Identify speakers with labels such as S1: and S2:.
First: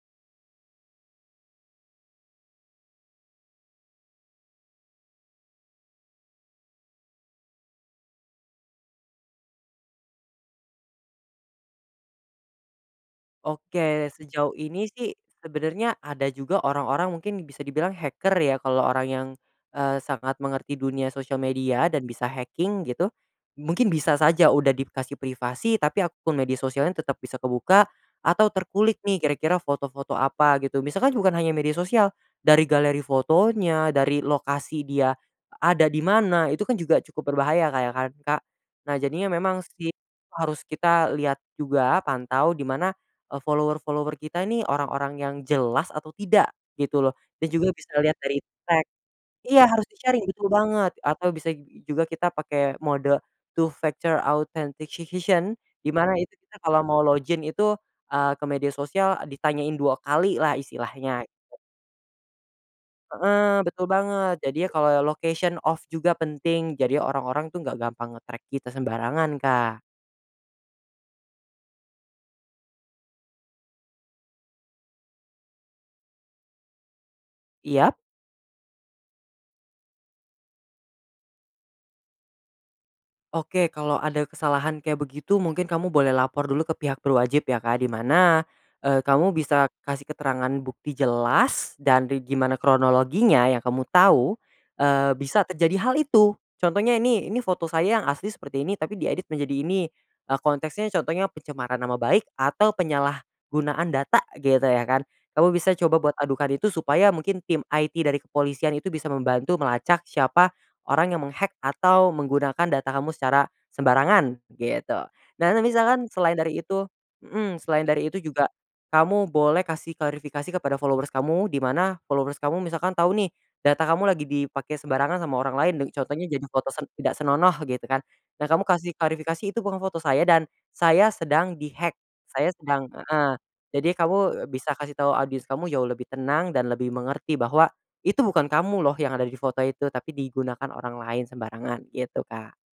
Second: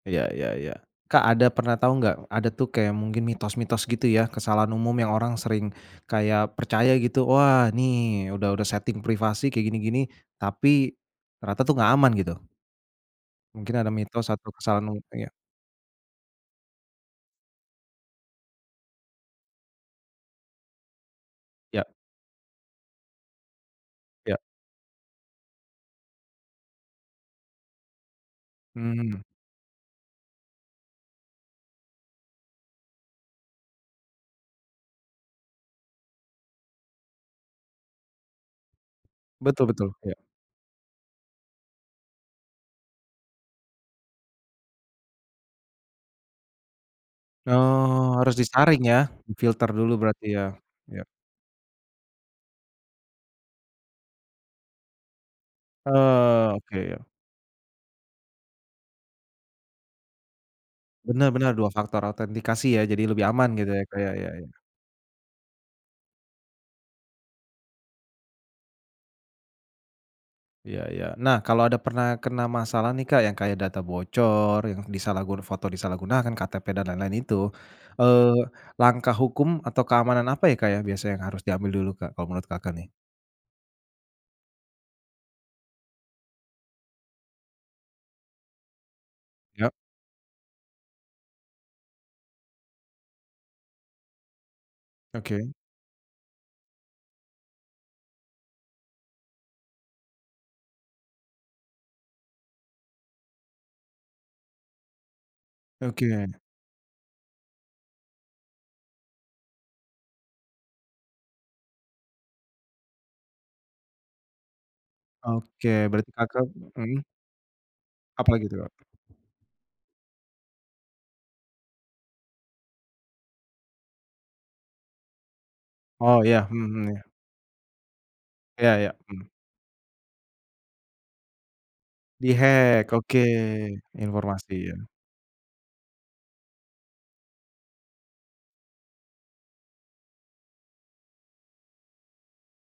S1: Iya iya iya, Kak ada pernah tahu nggak, ada tuh kayak mungkin mitos-mitos gitu ya kesalahan umum yang orang sering kayak percaya gitu, "Wah ini udah udah setting privasi kayak gini-gini tapi, ternyata tuh nggak aman," gitu. Mungkin ada
S2: Oke,
S1: mitos atau
S2: sejauh
S1: kesalahan
S2: ini
S1: mu
S2: sih
S1: kayak
S2: sebenarnya ada juga orang-orang mungkin bisa dibilang hacker ya kalau orang yang, eee, sangat mengerti dunia sosial media
S1: Iya.
S2: dan bisa hacking gitu, mungkin bisa
S1: Iya.
S2: saja udah dikasih privasi tapi akun media sosialnya tetap bisa kebuka, atau terkulik nih
S1: Mmm.
S2: kira-kira foto-foto apa gitu. Misalkan bukan hanya media sosial, dari galeri fotonya, dari lokasi dia ada di mana, itu kan juga cukup berbahaya kayak kan Kak. Nah jadinya
S1: Betul
S2: memang
S1: betul,
S2: sih,
S1: iya.
S2: harus kita lihat juga pantau di mana, eee, follower-follower kita nih orang-orang yang jelas atau tidak gitu loh, dan juga bisa dilihat
S1: Oh, harus
S2: dari
S1: disaring
S2: tag
S1: ya?
S2: iya,
S1: Difilter
S2: harus
S1: dulu
S2: disaring,
S1: berarti ya,
S2: betul banget
S1: yok.
S2: atau bisa ju juga kita pakai mode Two-Factor Authentication di mana itu
S1: Ah,
S2: kita
S1: oke
S2: kalau mau
S1: yo.
S2: login itu, eee, ke media sosial ditanyain 2 kalilah istilahnya.
S1: Benar benar, dua faktor autentikasi ya jadi lebih aman
S2: Heeh,
S1: gitu ya
S2: betul
S1: Kak ya? Ya
S2: banget.
S1: ya.
S2: Jadinya kalau location off juga penting, jadi orang-orang tuh nggak gampang nge-track kita sembarangan, Kak.
S1: Iya iya. Nah kalau ada pernah kena masalah nih Kak yang kayak data bocor yang disalahgun foto disalahgunakan, KTP dan lain lain itu,
S2: Iya.
S1: eee, langkah hukum atau keamanan apa ya Kak ya biasa yang harus diambil dulu Kak kalau menurut Kakak nih?
S2: Oke, kalau ada kesalahan kayak begitu mungkin kamu boleh lapor dulu ke pihak berwajib ya, Kak. Di mana, eee, kamu
S1: Ya.
S2: bisa kasih keterangan bukti jelas dan ri gimana kronologinya yang kamu tahu, eee, bisa
S1: Oke.
S2: terjadi hal itu contohnya nih, "Ini foto saya yang asli seperti ini tapi diedit menjadi ini," eee, konteksnya contohnya pencemaran nama baik atau penyalahgunaan data gitu ya kan. Kamu bisa coba buat
S1: Oke.
S2: adukan itu supaya mungkin tim IT dari kepolisian itu bisa membantu melacak siapa orang yang meng-hack atau menggunakan data kamu secara sembarangan, gitu. Dan
S1: Oke,
S2: misalkan
S1: berarti
S2: selain
S1: Kakak
S2: dari itu
S1: mhm?
S2: mhm, selain dari itu
S1: Apa
S2: juga
S1: lagi tuh, Kak?
S2: kamu boleh kasih klarifikasi kepada followers kamu, di mana followers kamu misalkan tahu nih data kamu lagi dipake sembarangan sama orang lain de
S1: Oh
S2: contohnya jadi
S1: iya, mhm
S2: foto
S1: mhm,
S2: sen
S1: iya.
S2: tidak senonoh gitu kan, dan kamu
S1: Iya iya,
S2: kasih
S1: mhm.
S2: klarifikasi, "Itu bukan foto saya dan saya sedang di-hack. Saya sedang"
S1: Di-hack oke,
S2: heeh, jadi kamu
S1: informasi
S2: bisa
S1: ya.
S2: kasih tahu audience kamu jauh lebih tenang dan lebih mengerti bahwa, itu bukan kamu loh yang ada di foto itu tapi digunakan orang lain sembarangan gitu, Kak.